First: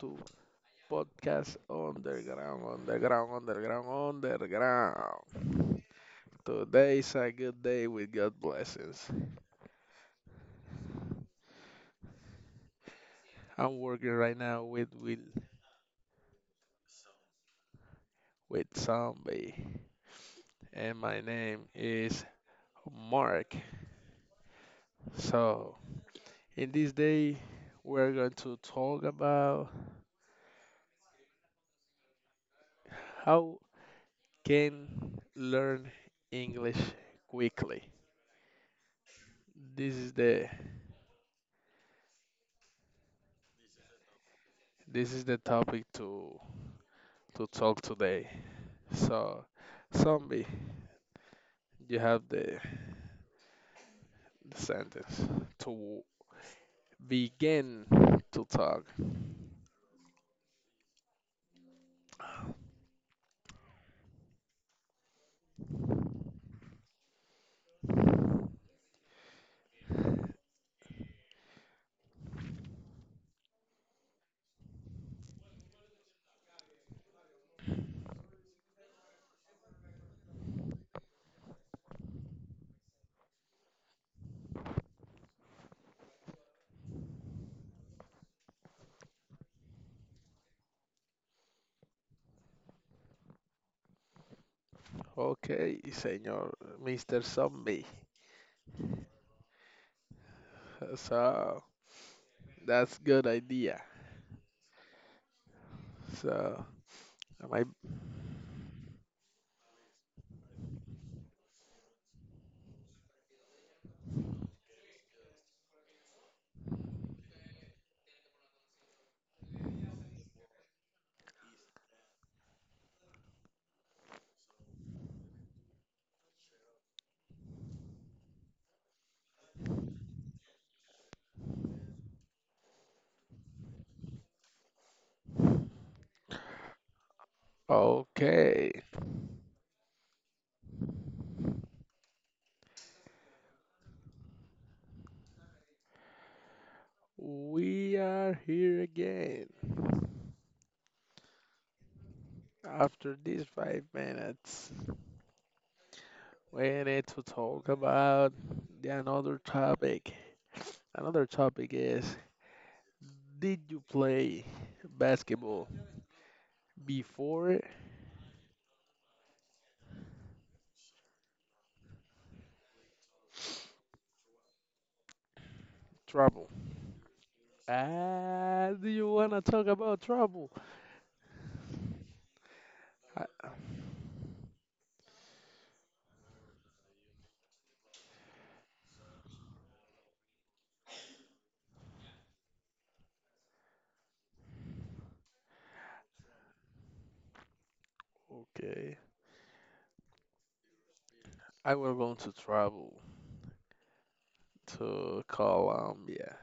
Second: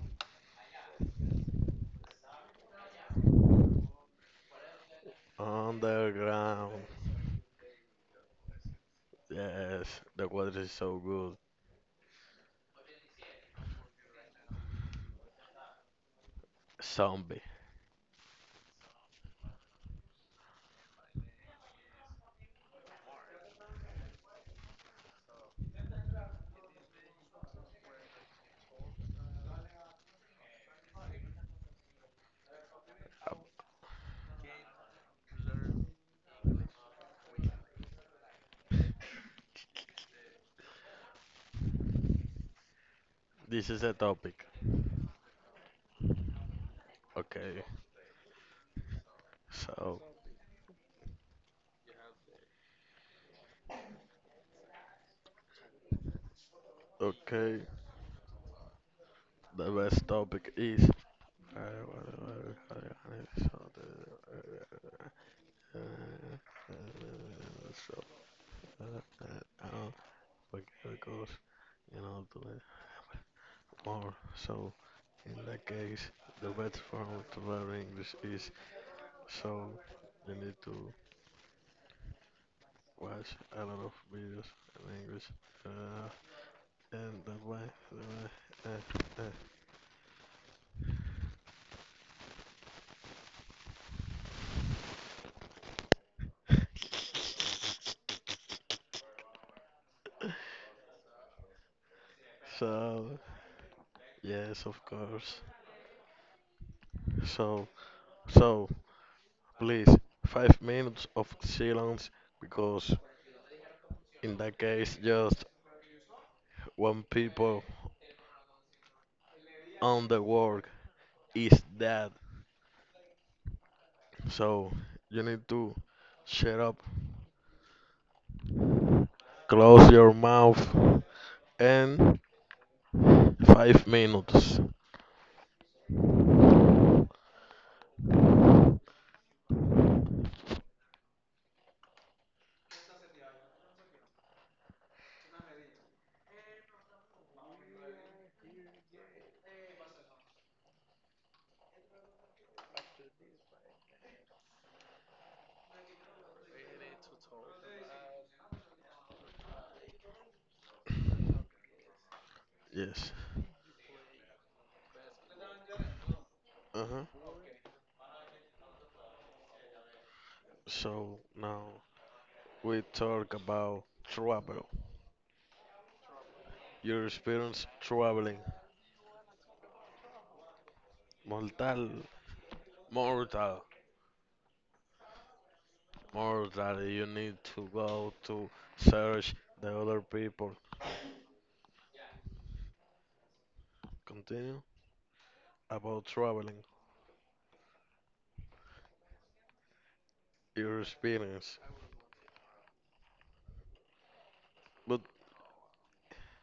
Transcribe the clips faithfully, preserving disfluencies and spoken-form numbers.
to Podcast Underground, Underground, Underground, Underground. Underground. Today is a good day with God blessings. Yes, the water is so good. I'm working right now with with, Zombie. with Zombie, and my name is Mark. So, in this day, we're going to talk about how can learn English quickly. This is the This is a topic. this is the topic to to Okay. talk today. So, So, zombie, you have the, the sentence to okay. begin to talk. The best topic is. So, uh, because you know to learn more. So, in that case, the best form to learn English is so you need to watch a lot of videos in English. Uh, And the wife, the wife, uh, uh. Okay, señor, Mister Zombie. So, that's So, good idea. yes, of course. So, am I So, so please, five minutes of silence because in that case, just one people on the work is dead. So you need to shut up, close your mouth, and five minutes. okay? We are here again. After these five minutes, we need to talk about the another topic. Another topic is: Yes. Did you play basketball Uh huh. before? So now we talk about travel. Trouble. Your experience traveling. Ah, do you wanna talk about trouble? Mortal, I, mortal, mortal, you need to go to search the other people. Continue about traveling, okay, your experience. I will going to travel But to Colombia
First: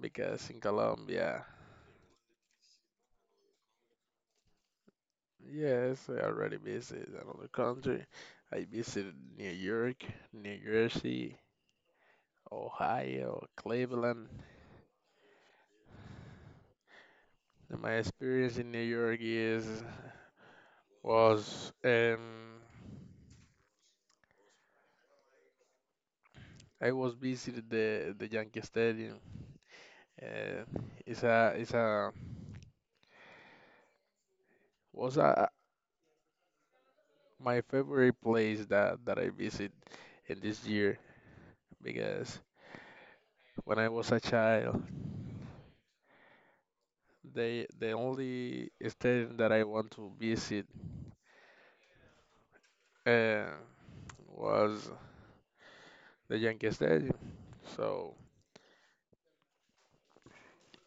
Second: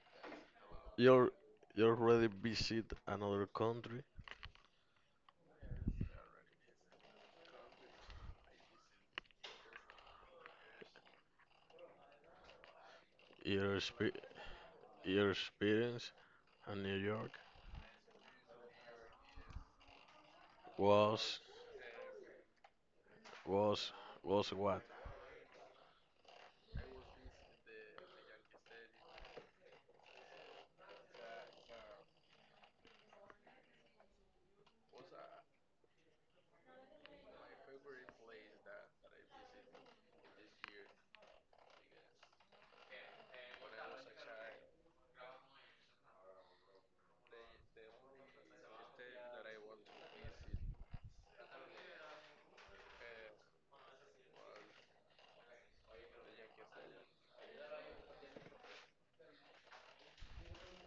because in you're Colombia, you already visit another country. yes, I already visited another country. I visited New York, New Jersey, Ohio, Your expe- Cleveland. your experience in New York And my experience in New York is was was um was was what? I was visited the the Yankee Stadium. Uh, it's a it's a was a, My favorite place that, that I visit in this year, because when I was a child, they the only stadium that I want to visit uh, was the Yankee Stadium. So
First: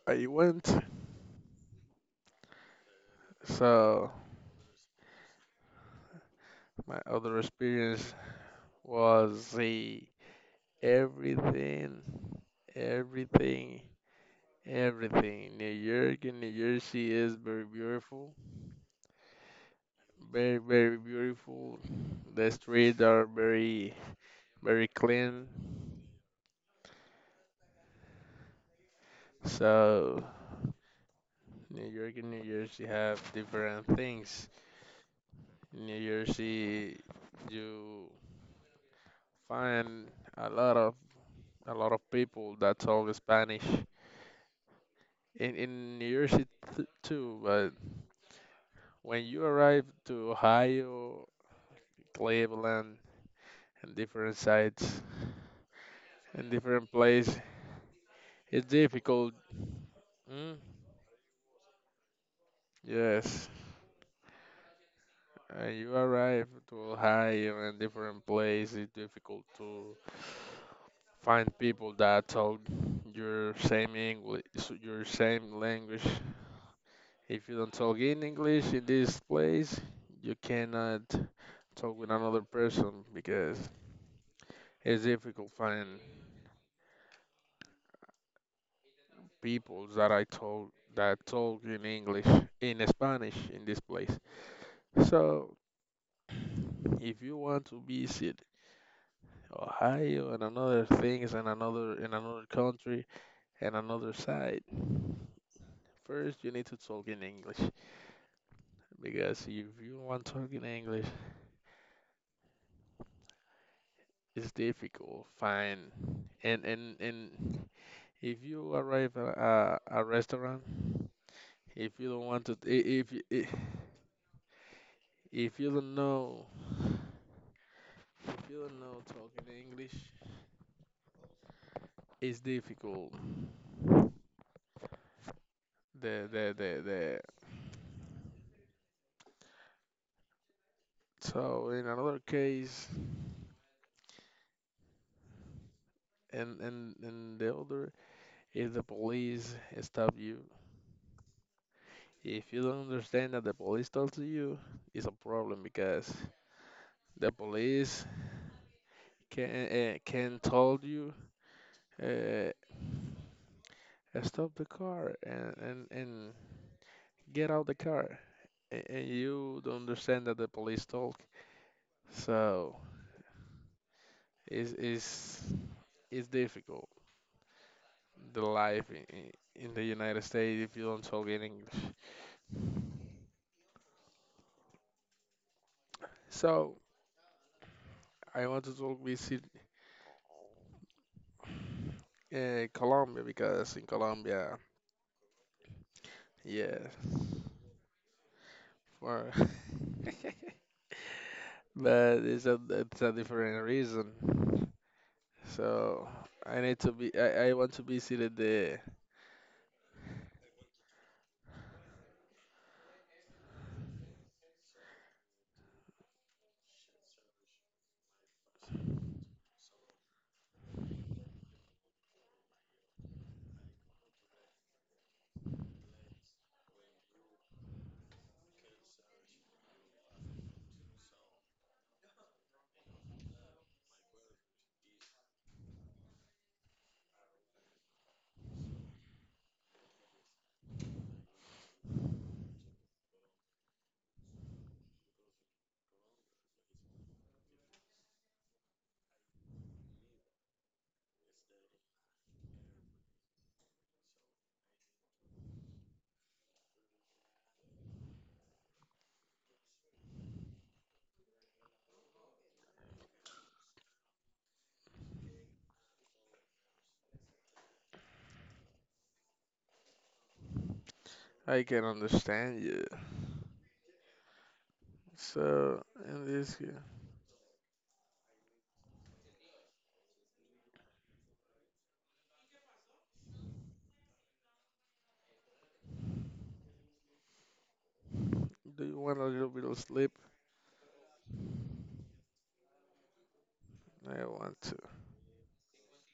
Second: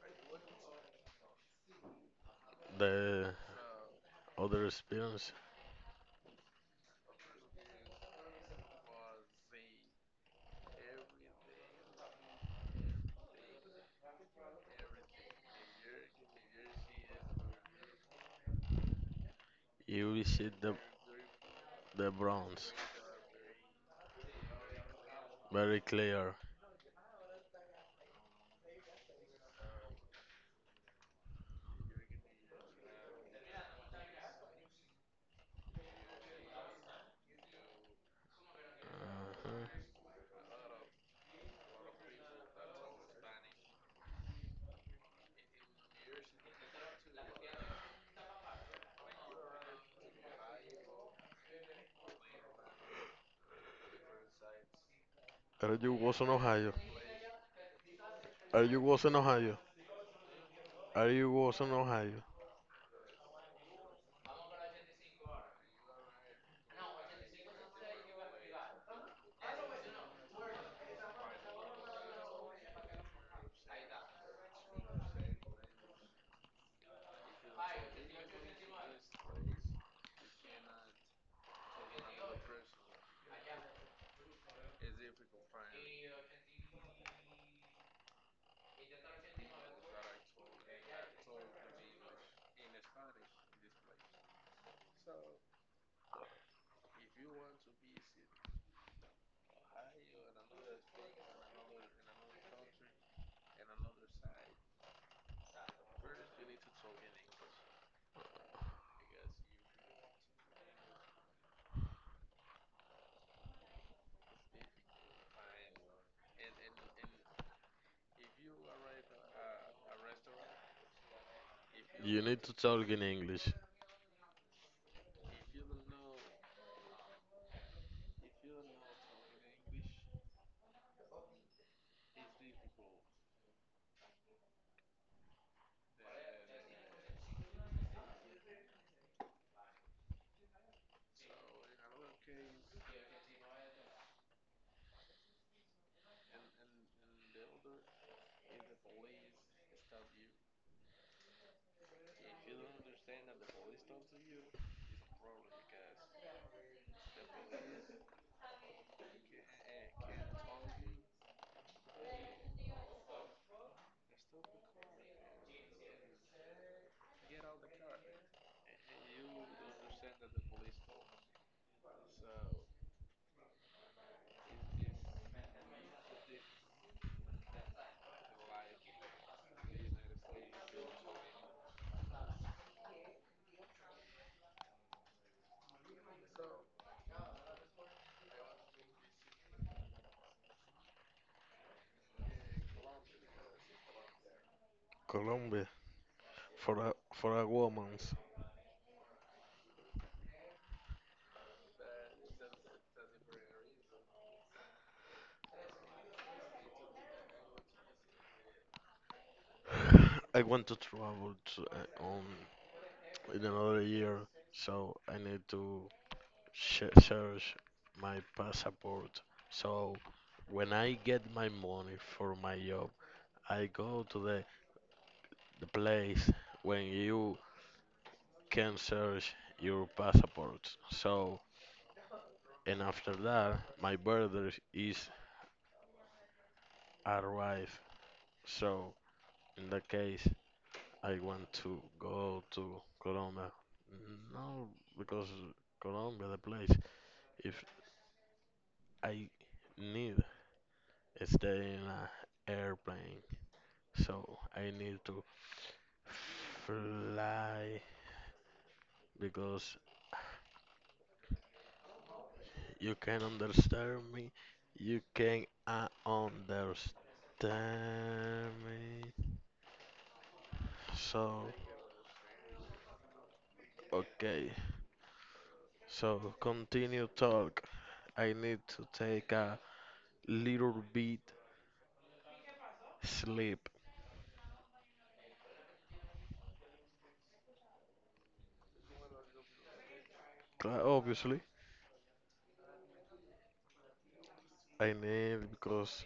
I went. The So other experience my other experience was the everything, everything, everything. New York and New Jersey is very beautiful, you very visit the very beautiful. the The Bronx. streets are very very clean. Very clear. So New York and New Jersey have different things. New Jersey, you Uh-huh. find a lot of a lot of people that talk Spanish in in New Jersey t- too. But when you arrive to Ohio, Cleveland, and different sites Are you was in and Ohio? different place, Are it's you was in difficult. Ohio? Mm, Are you was in Ohio? yes, and you arrive to Ohio and different place. It's difficult to find people that talk your same English, so your same language. If you don't talk in English in this place, you cannot talk with another person because it's difficult find people that I talk that talk in English, in Spanish in this place. So if you want to visit Ohio and another things and another in another country and another side, first you need to talk in English. Because if you want talking English, it's difficult. Fine, and and and if you arrive at a, a restaurant, if you You don't want need to, to talk I- in if y- I- English. if you don't know, if you don't know talking English, it's difficult. The the the the. So in another case, and and and the other, if the police stop you, if you don't understand that the police talk to you, it's a problem because the police can uh, can told you uh, stop the car and, and and get out the car, and, and you don't understand that the police talk. So it's it's, it's difficult the life in, in in the United States if you don't talk in English. So I want to talk visit uh, Colombia, because in Colombia, Colombia, yeah, for a for a woman, for but it's a it's a different reason. So I need to be I, I want to visit the I want to travel to uh, um in another year, so I need to sh- search my passport. So when I get my money for my job, I go to the the place when you can search your passport. So and after that, my brother is arrived. So in that case. I want to go to Colombia. No, because Colombia, the place, if I need stay in an airplane, so I need to fly because you can understand me. You can uh, understand me. So, I can understand you. okay. So, So, in this here, continue talk. I need to take a little bit sleep. do you want a little bit of sleep? Cla- Obviously, I want to. I need because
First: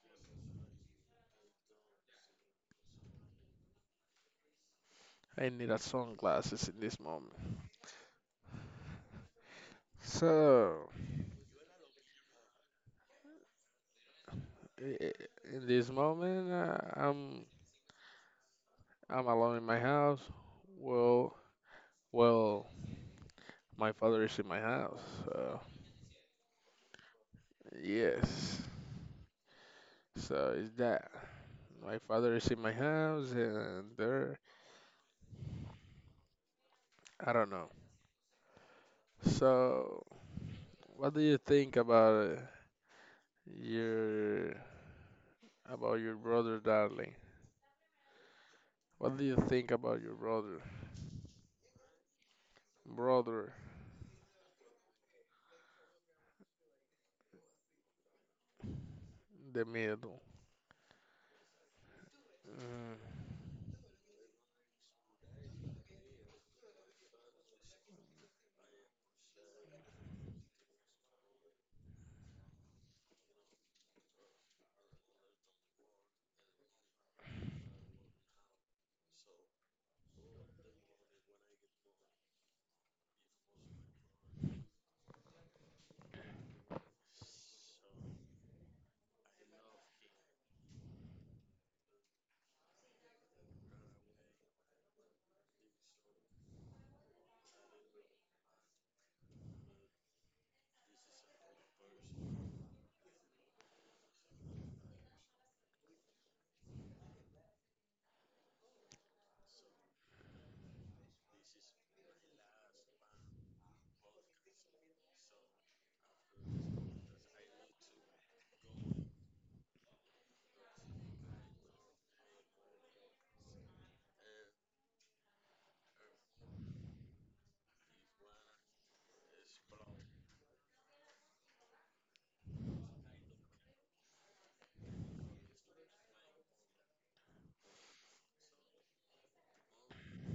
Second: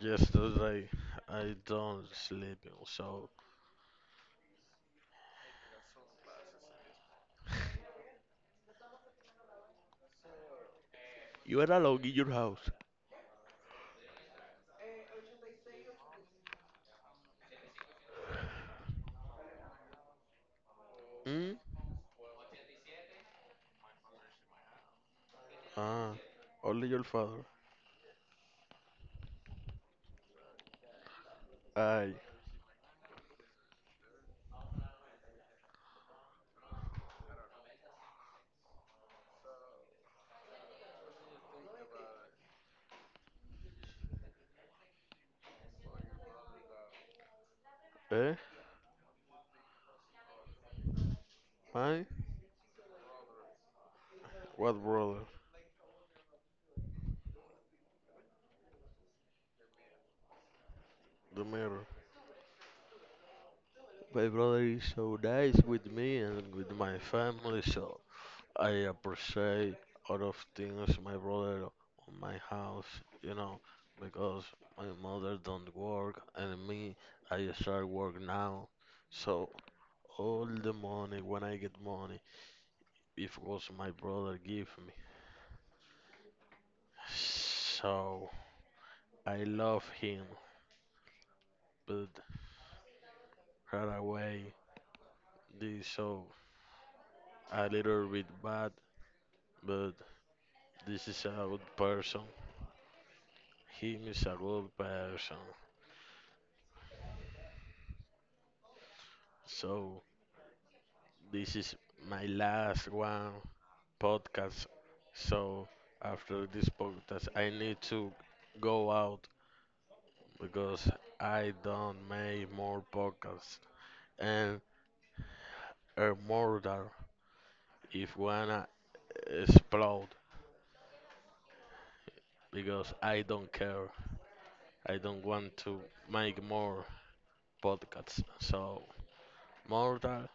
yesterday I don't sleep, so I need a sunglasses in this moment. So, you were alone in your house. i- i- in this moment, uh, I'm I'm alone in my house. Well, Hmm? well, my father is in my house. So, Ah, only your father. yes. So is that my I, father is in my house and there? I don't know. So, what do you think about uh, your about your brother, darling. eh? What do you think about your brother? My, Brother, what brother? the middle. The mirror. Mm. My brother is so nice with me and with my family, so I appreciate a lot of things my brother on my house, you know, because my mother don't work and me, I start work now, so all the money when I get money, it was my brother give me. So I love him, but right away this so a little bit bad, but this is a good person. Him is a good person. So this is my last one podcast. So after this podcast, I need to go out because I don't make more podcasts and earn more than if wanna explode because I don't care. I don't want to make more podcasts. So mortal,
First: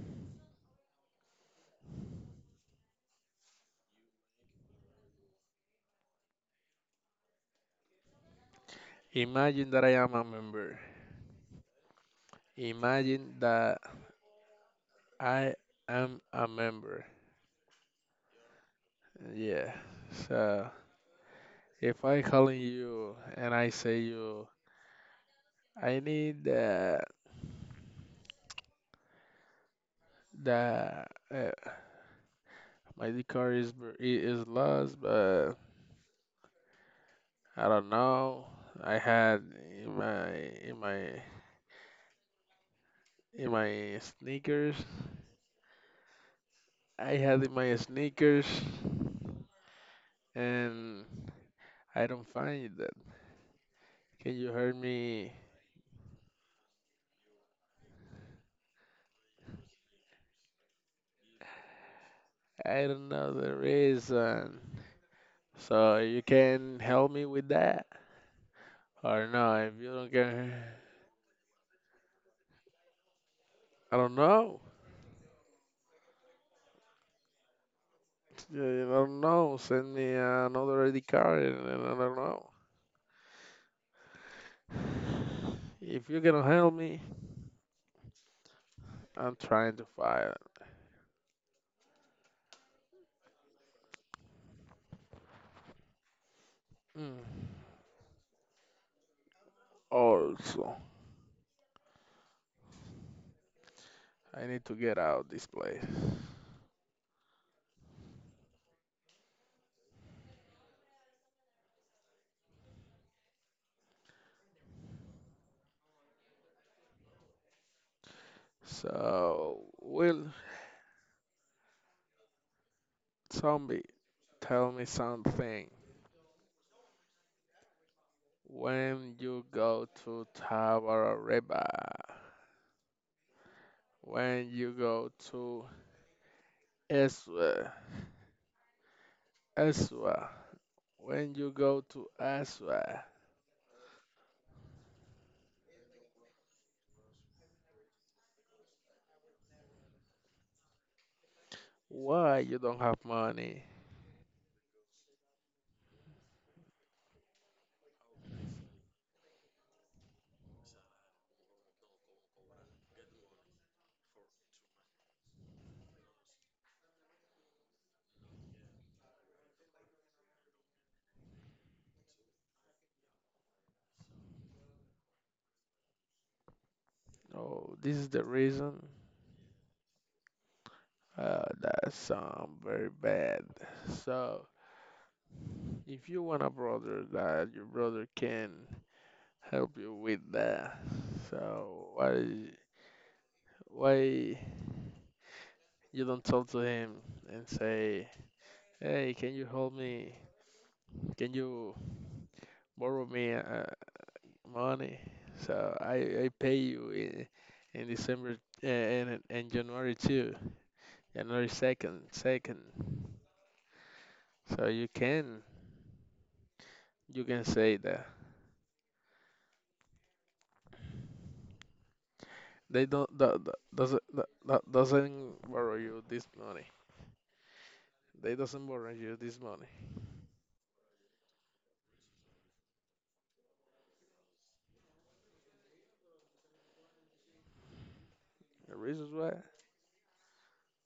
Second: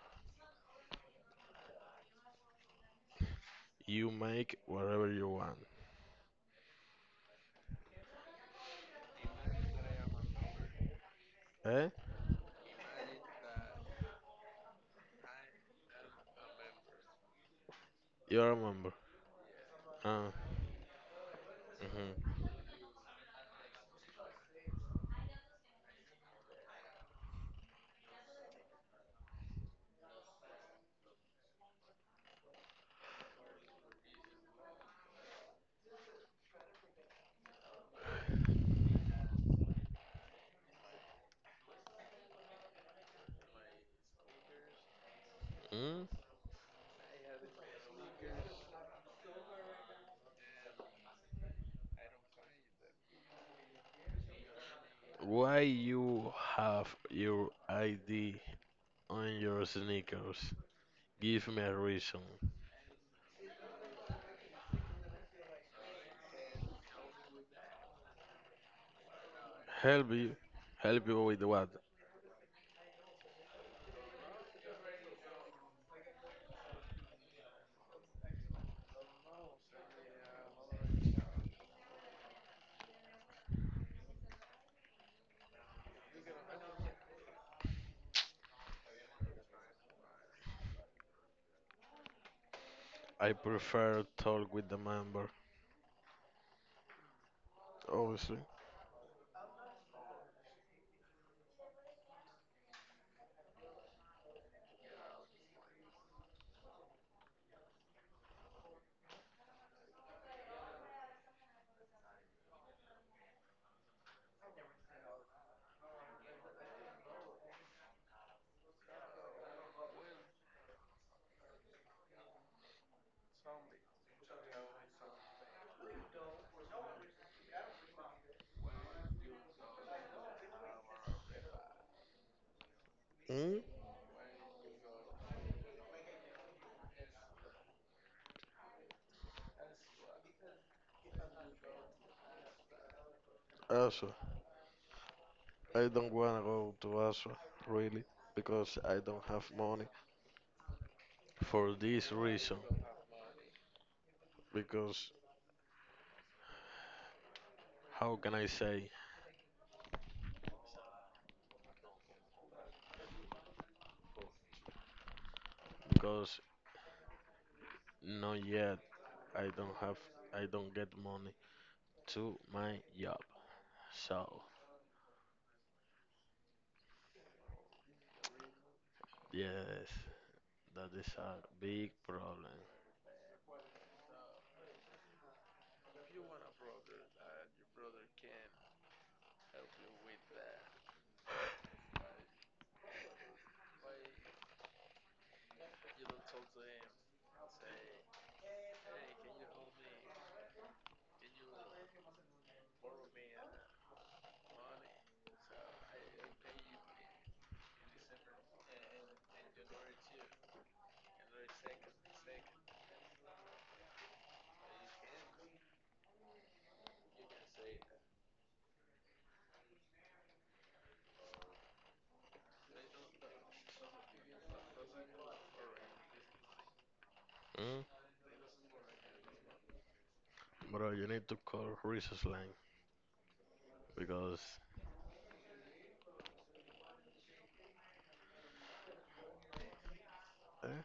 you make whatever you want. Imagine that I am a member. Eh? Imagine that I am a member. You remember? Yeah. Uh, So if I mhm. calling you and I say you, I need that. That uh, my car is br- i- is lost, but I don't know. I had in my in my in my sneakers. Mm. I had in my sneakers, and I don't find it. Can you help me? Why you have your I D on your sneakers? Give me a reason. I don't know the reason. So you can help me with that? Or no, if you don't Help you. can, Help you with what? I don't know. Yeah, I don't know. Send me another I D card and and I don't know. If you cannot help me, I'm trying to find. I prefer talk with the member. Mm. Obviously. Also, I need to get out this place. So, will zombie tell me something? When you go to Tabarareba, Mm? when you go to Eswa, Eswa, when you go to Aswa, Also, I don't wanna go to Aswa really because I don't have money for this why reason. you don't have money? Because how can I say? Because not yet I don't have I don't get money to my job. So Oh, this is the reason. yes, that is a Uh, big that problem. sound very bad. So, if you want a brother that your brother can help you with that, so why why you don't talk to him and say, hey, can you help me? Can you borrow me uh, money, so I I pay you in, in December uh, and and January too, January second, second. So you can you can say that they don't that, that doesn't that, that doesn't borrow you this money. Mm? They doesn't borrow you this money. Bro, you need to call Resource Line because The reasons why? eh,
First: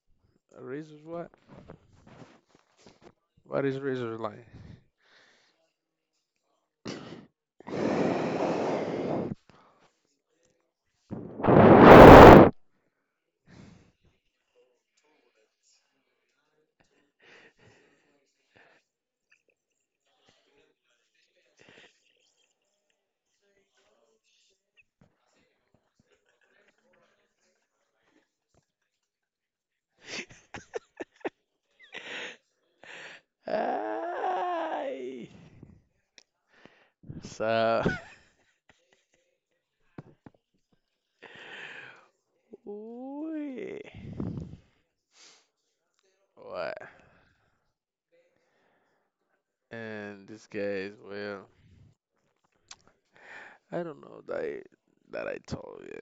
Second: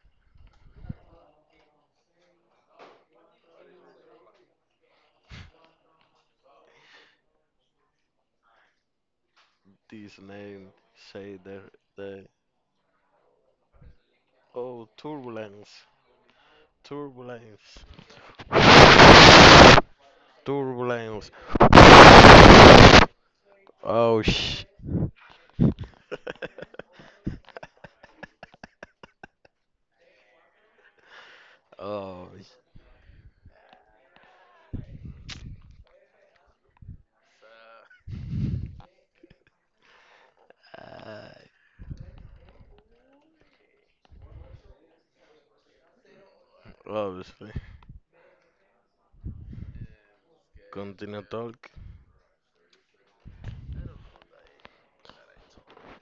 The reasons why? What is reasons like? this name say there. Oh, turbulence, turbulence. Turbulence. Oh sh. Oh, sh- Ay! So, ah, Uy. What? obviously. And this case, Continue well, talk. I don't know that I, that I told you.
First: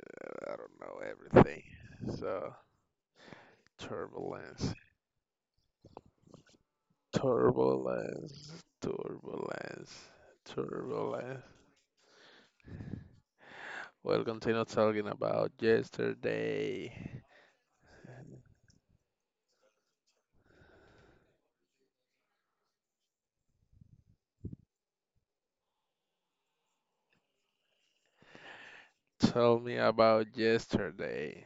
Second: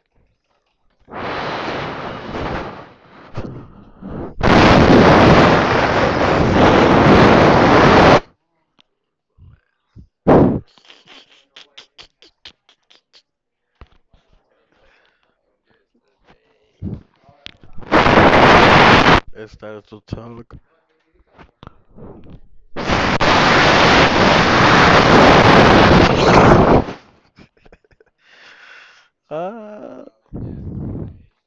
I don't know everything. So turbulence, turbulence, turbulence, turbulence. We'll continue talking about yesterday. Start to talk. Tell me Ah, about yesterday.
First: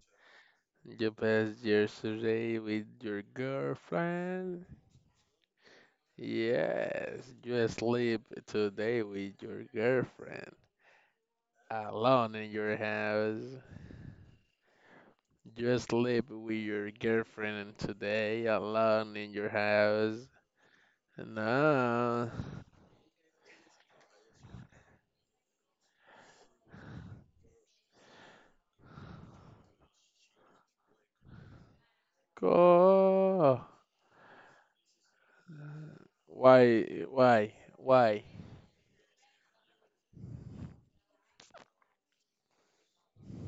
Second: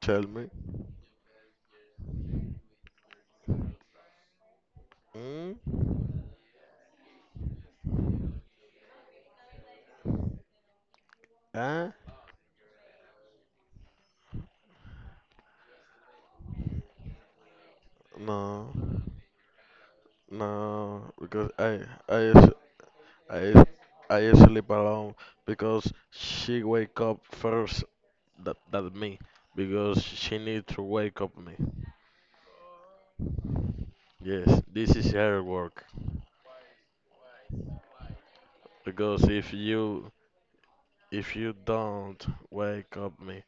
tell me. You passed yesterday with your girlfriend? Mm? Yes, you sleep today with your girlfriend Ah, alone in your house. You sleep with your girlfriend today no, alone in your house. no, because I, I, No. s- I, s- I sleep alone because she wake up first that that me because she need to wake up me. Go. Yes, this is her work Why? Why? Why? because if you if you don't wake up me,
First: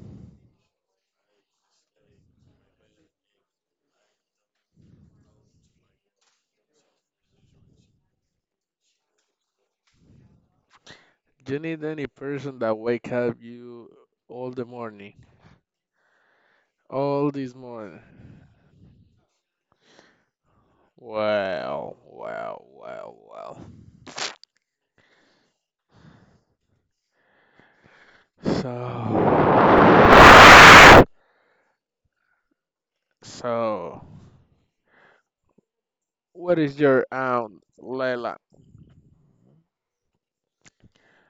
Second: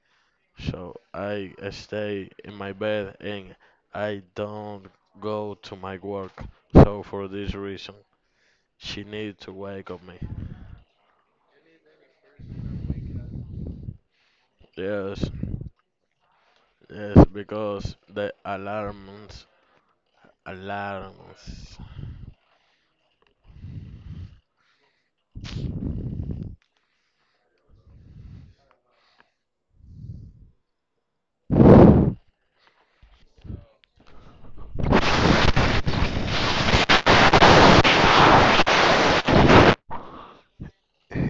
so I stay in my bed and I don't go to my work. So for this reason, she need to wake up me. You need any person that wake up you all the morning, Yes, yes, all this because morning. the alarms, alarms. Well, well, well, well. So, so, what is your aunt, Leila?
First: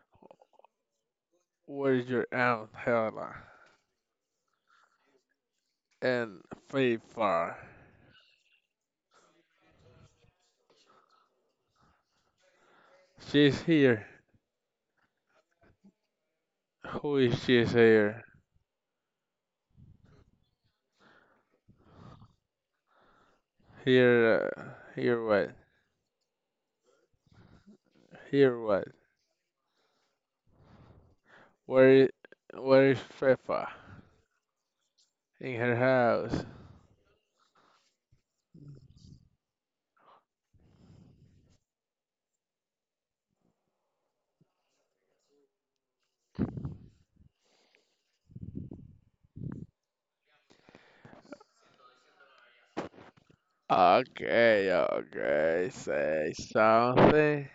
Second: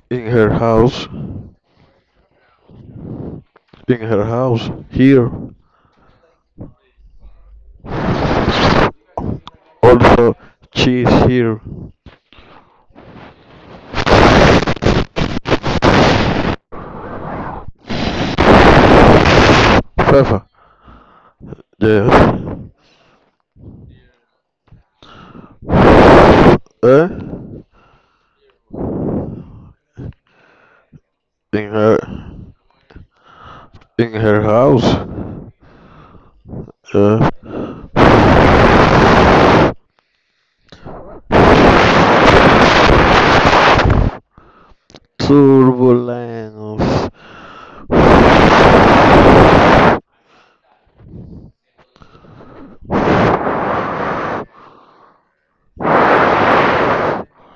In her house, in What is your aunt, Helena? her house, here. And Faithful. Also, she's here. She's here. Who is she's here? Fefa. Yes. Here, uh, here what? Eh? Here what? In Where her. is, where is Fefa? In her house. In her house. A turbulence of Okay, okay. Say something.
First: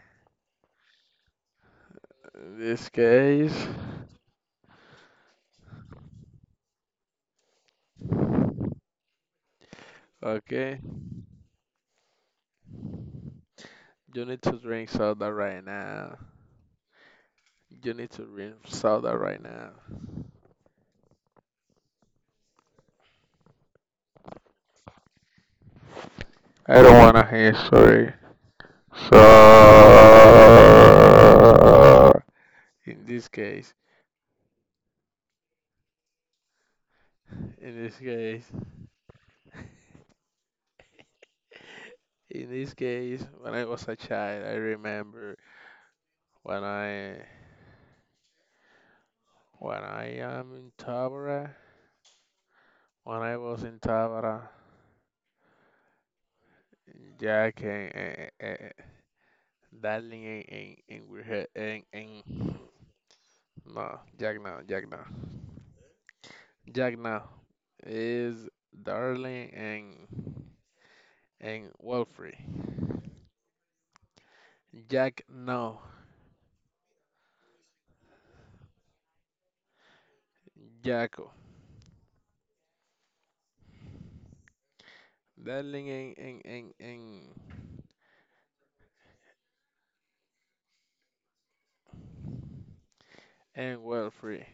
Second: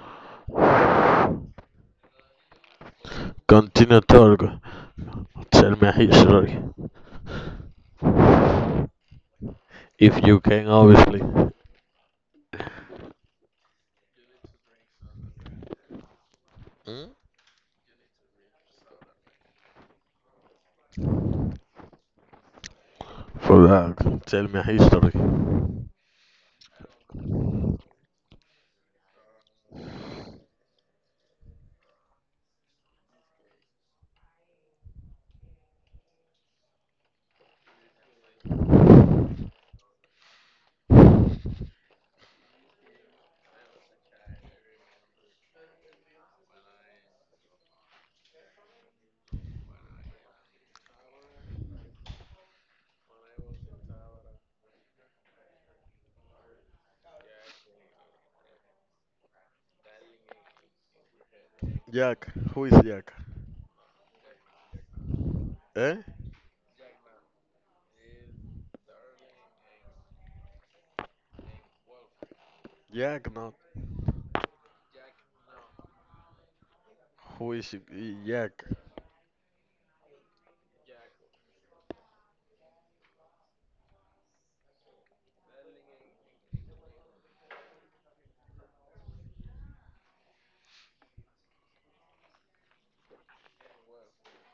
In this case, continental. Tell me a history, if you can, okay. obviously. Hmm? You need to drink soda right now. You need to drink soda right now. For that, tell me a history. I don't wanna hear sorry. So in this case, in this case. In this case, when I was a child, I remember when I when I am in Tabara, when I was in Tabara, Jack and, and, and Darling and, and, and we had and, Jack, and who is Jack? no, Jack no, Jack no, Eh? Jack no is Darling and and Wilfrey. Jack, not. Jack no, Who is Jack? Jacko. Darling and and and and, and Wilfrey.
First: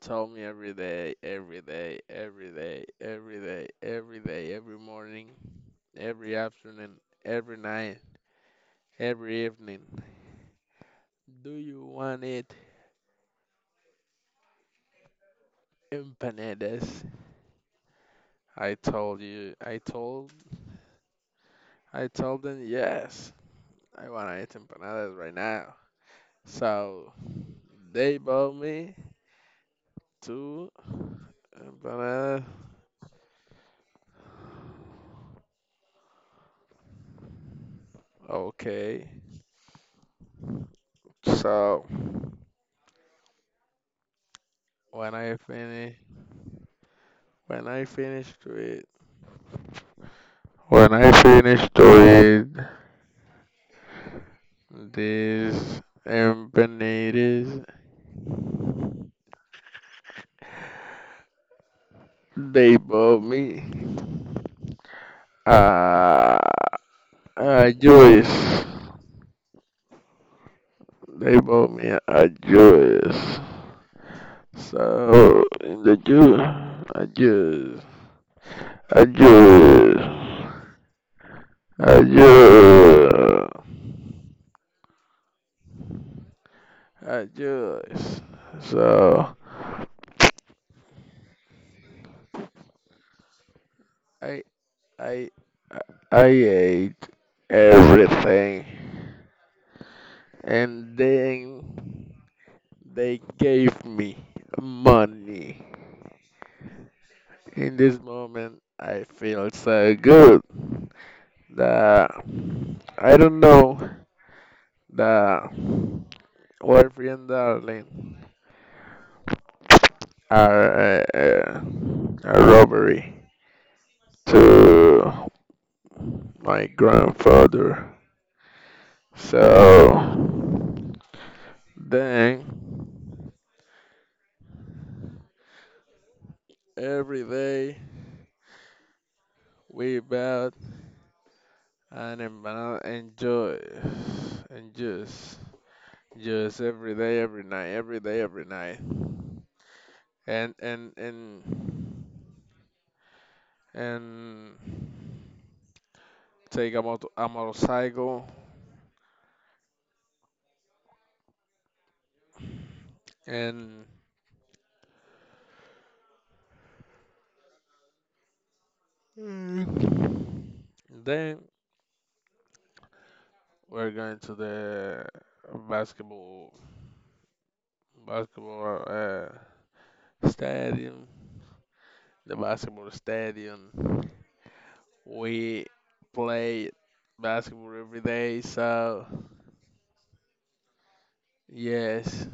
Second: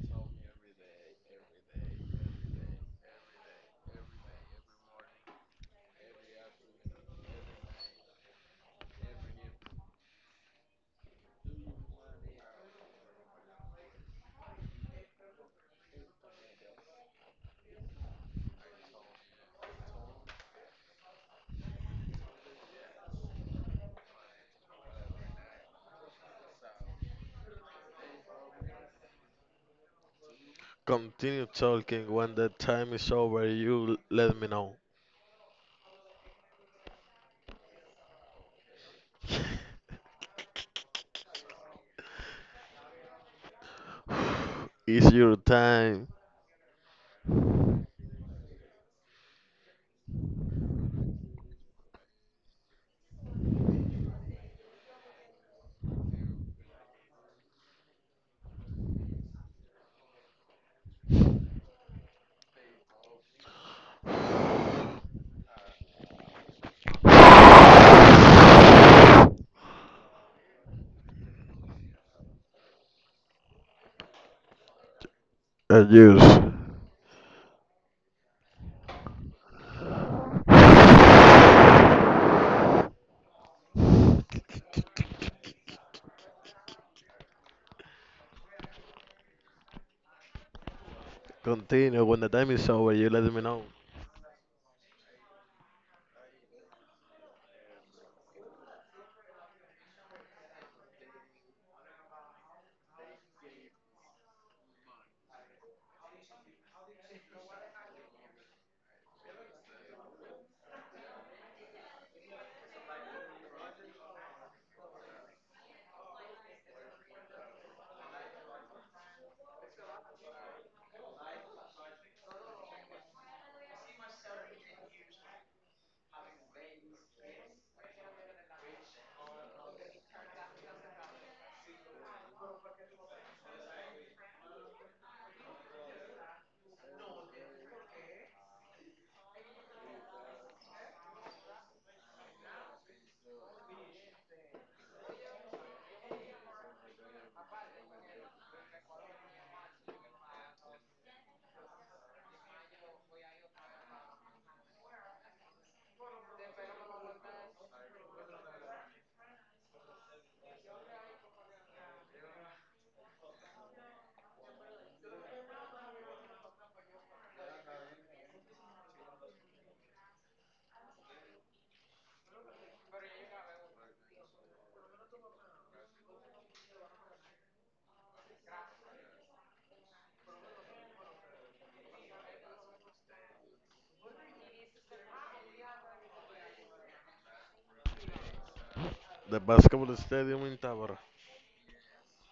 Told me every day, every day, every day, every day, every day, every morning, every afternoon, every night, every evening. Do you want it empanadas? I told you, I told, I told them yes. I want to eat empanadas right now. So they bought me two Continue talking. When empanadas. the time is over, you let me know. Okay. So It's when I your finish, time. when I finish to eat, when I finish to eat. These empanadas, they bought me a, a juice. They bought me a juice. So, in And the juice, use. a juice, a juice, a juice, a juice. So, Continue. When the time is over, you let me know. I, I, I ate everything. And then they gave me money. In this moment, I feel so good that I don't know that Wolfie and Darling are uh, a robbery to my grandfather. So then every day we bought an empanada and juice and juice. Yes, every day, every night, every day, every night. And and and and take a moto a motorcycle and and then we're going to the basketball basketball uh, stadium. The basketball stadium. We play basketball every day, so The basketball stadium in Tabora, yes.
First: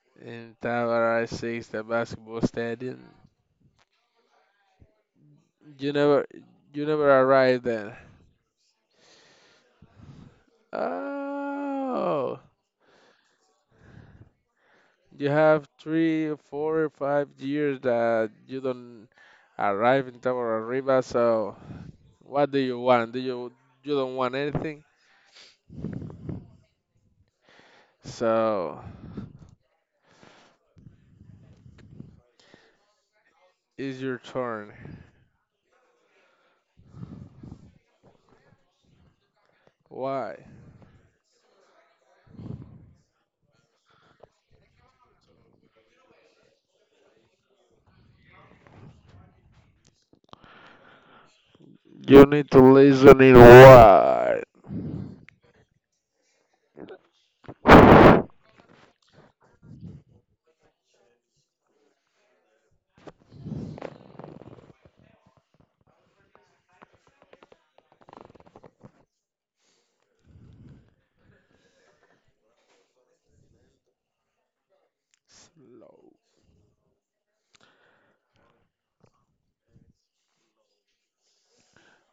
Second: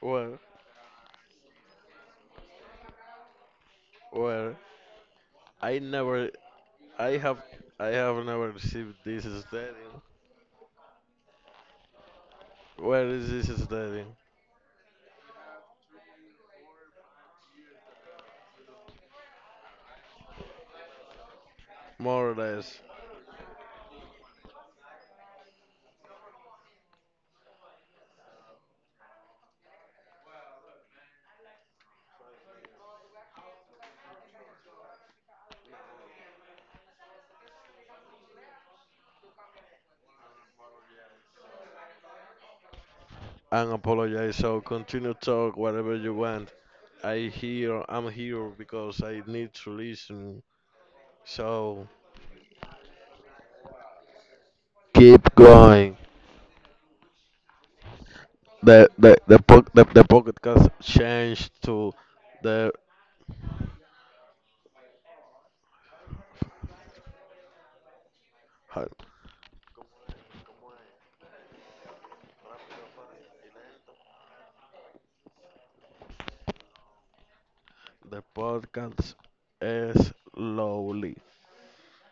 where In Tavares is the basketball stadium. where I You never never you never I have arrive I then. have never received this stadium. Oh, Where is this stadium? you have three, four, five years that you don't arrive in Tabararriba. So More or what do you less. want? Do you you don't want anything? So it's your turn. Why? And apologize. So continue talk whatever you want. I here I'm here because I need to listen. So You need to listen in why. keep going. The the the po- the, the podcast changed to the the Slow. podcast is slowly.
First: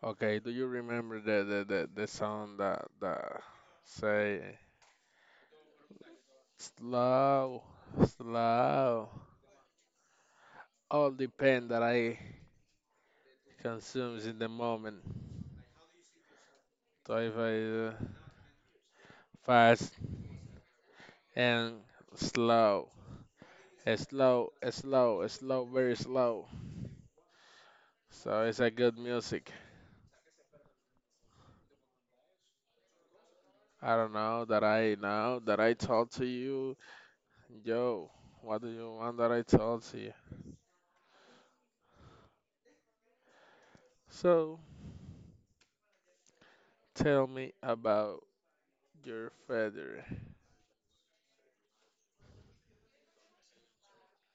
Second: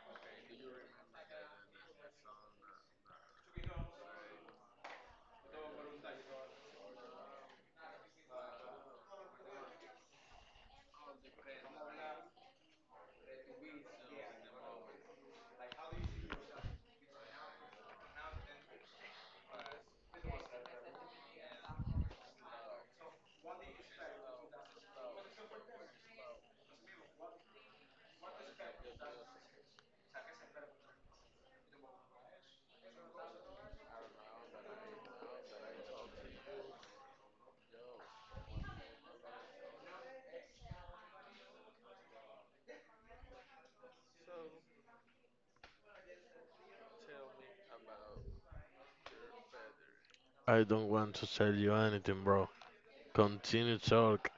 Okay, do you remember the the, the, the song that that say slow, slow? All depend that I consumes in the moment. So if I uh, fast and slow, uh, slow, uh, slow, uh, slow, very slow. So it's a good music. I don't know that I know that I talk to you, yo. What do you want that I talk to you? So tell me about your feather. I don't want to tell you anything, bro. Continue talk.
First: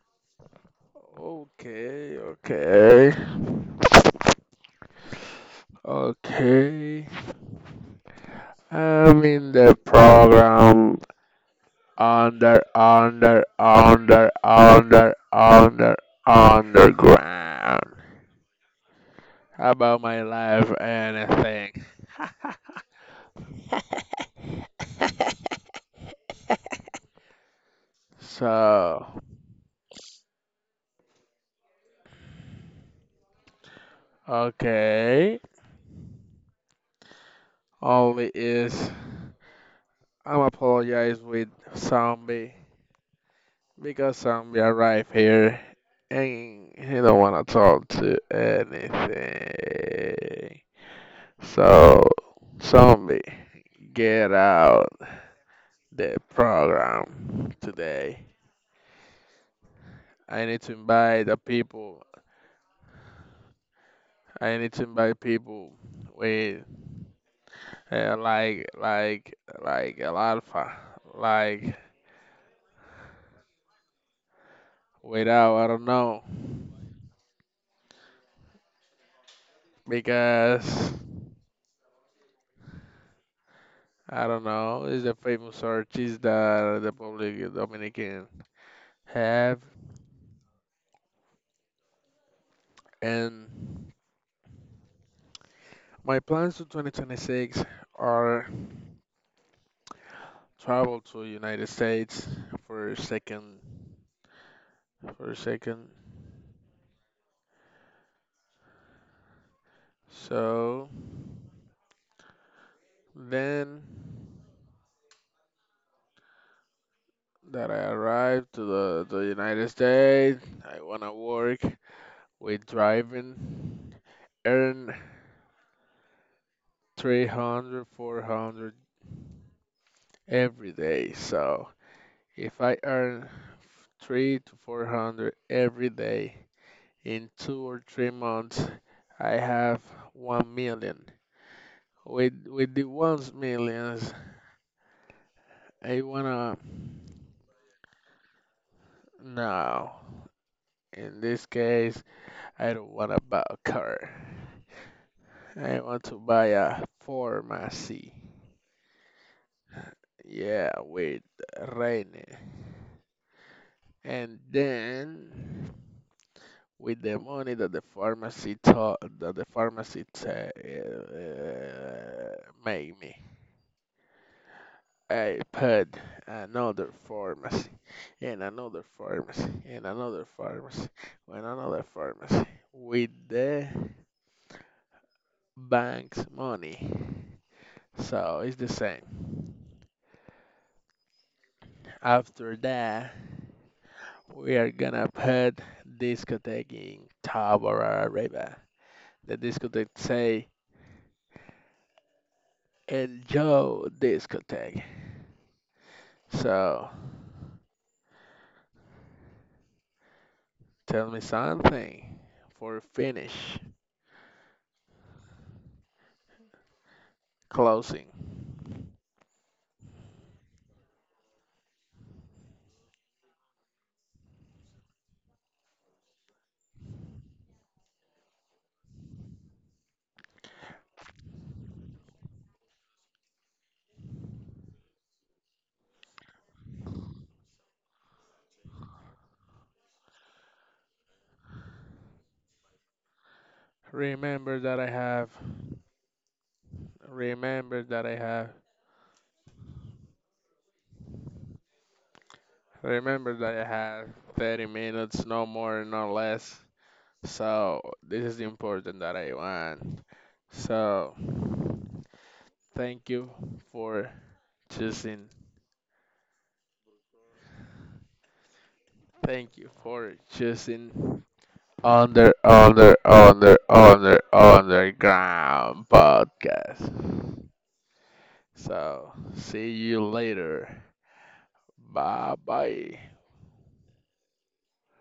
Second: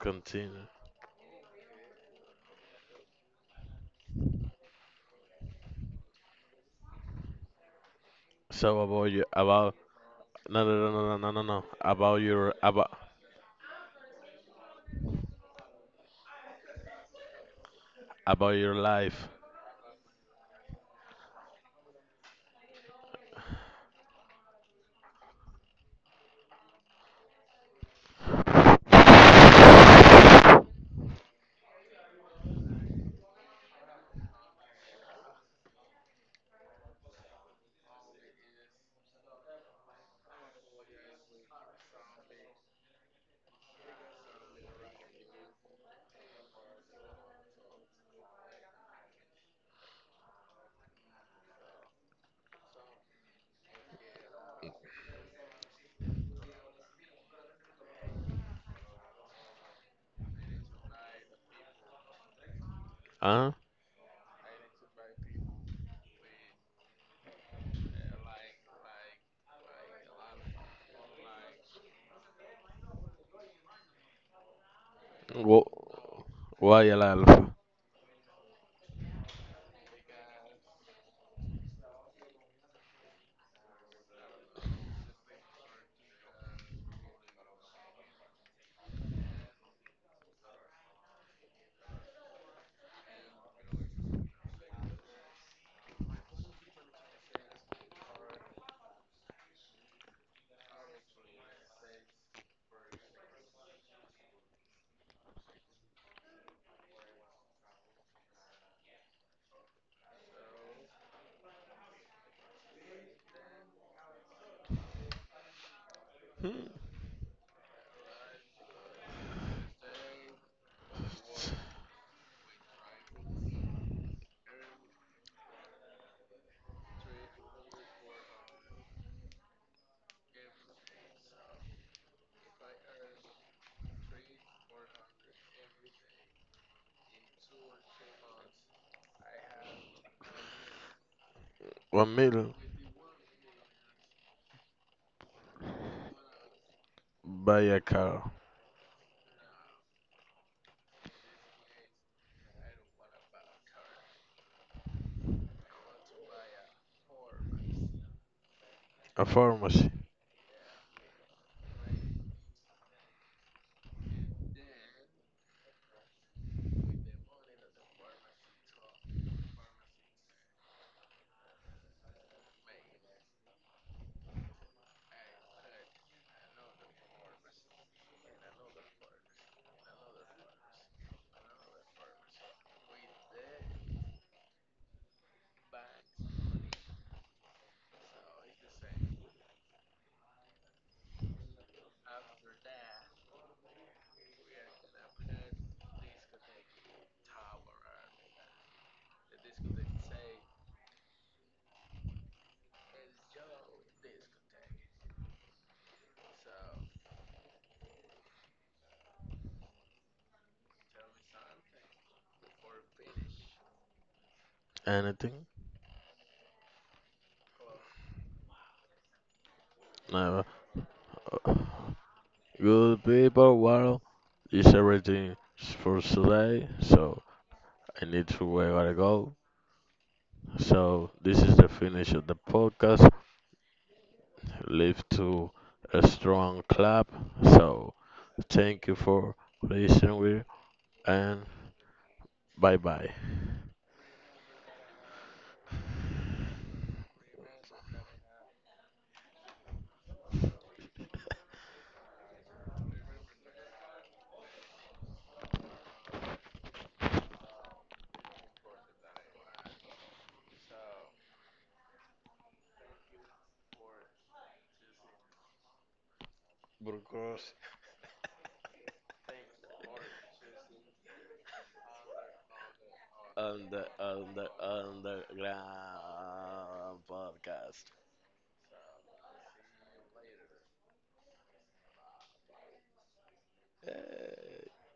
Continue. Okay, okay, okay. So about I'm you in about the no no no program. no no no no no about your Under, about under, under, under, under, underground. about your life. How about my life, anything. So, okay. Only is I'm apologize with zombie because zombie arrived here and he don't wanna talk to anything. So, zombie, get out the program today. I need to invite the people. Huh? I need to invite people with uh, like like like El Alfa, like without I don't Wh- know Why a life? because I don't know it's a famous artist that the public Dominican have. And my plans to twenty twenty-six are travel to United States for a second for a second. So then Hmm. that I arrived to the, the United States. I want to work with driving, earn three hundred, four hundred every day. So if I earn three to four hundred every day in two or three months, I have one million. One With, million. with the one millions, I wanna, Buy a car. no, in this case, I don't wanna buy a car. I want to buy a pharmacy. A pharmacy. Yeah, with Rainy. And then with the money that the pharmacy taught that the pharmacy ta uh, made me, I put another pharmacy and another pharmacy and another pharmacy and another pharmacy with the bank's money. So it's the same. After that, we are gonna put discotheque in Tabarareba. The discotheque say, enjoy discotheque. So tell me something for finish Anything? closing. Never. Good people. Well, it's everything for today. So I need to where I gotta go. So this is the finish of the podcast. Leave to a strong clap. So thank you for listening with and bye bye. Remember that I have, remember that I have, remember that I have thirty minutes, no more, no less. So this is important that I want. So thank you for choosing. Burgos Thank you for choosing Under, under, under, under, on the ground underground podcast. podcast. So, see you later. Bye bye. Eh.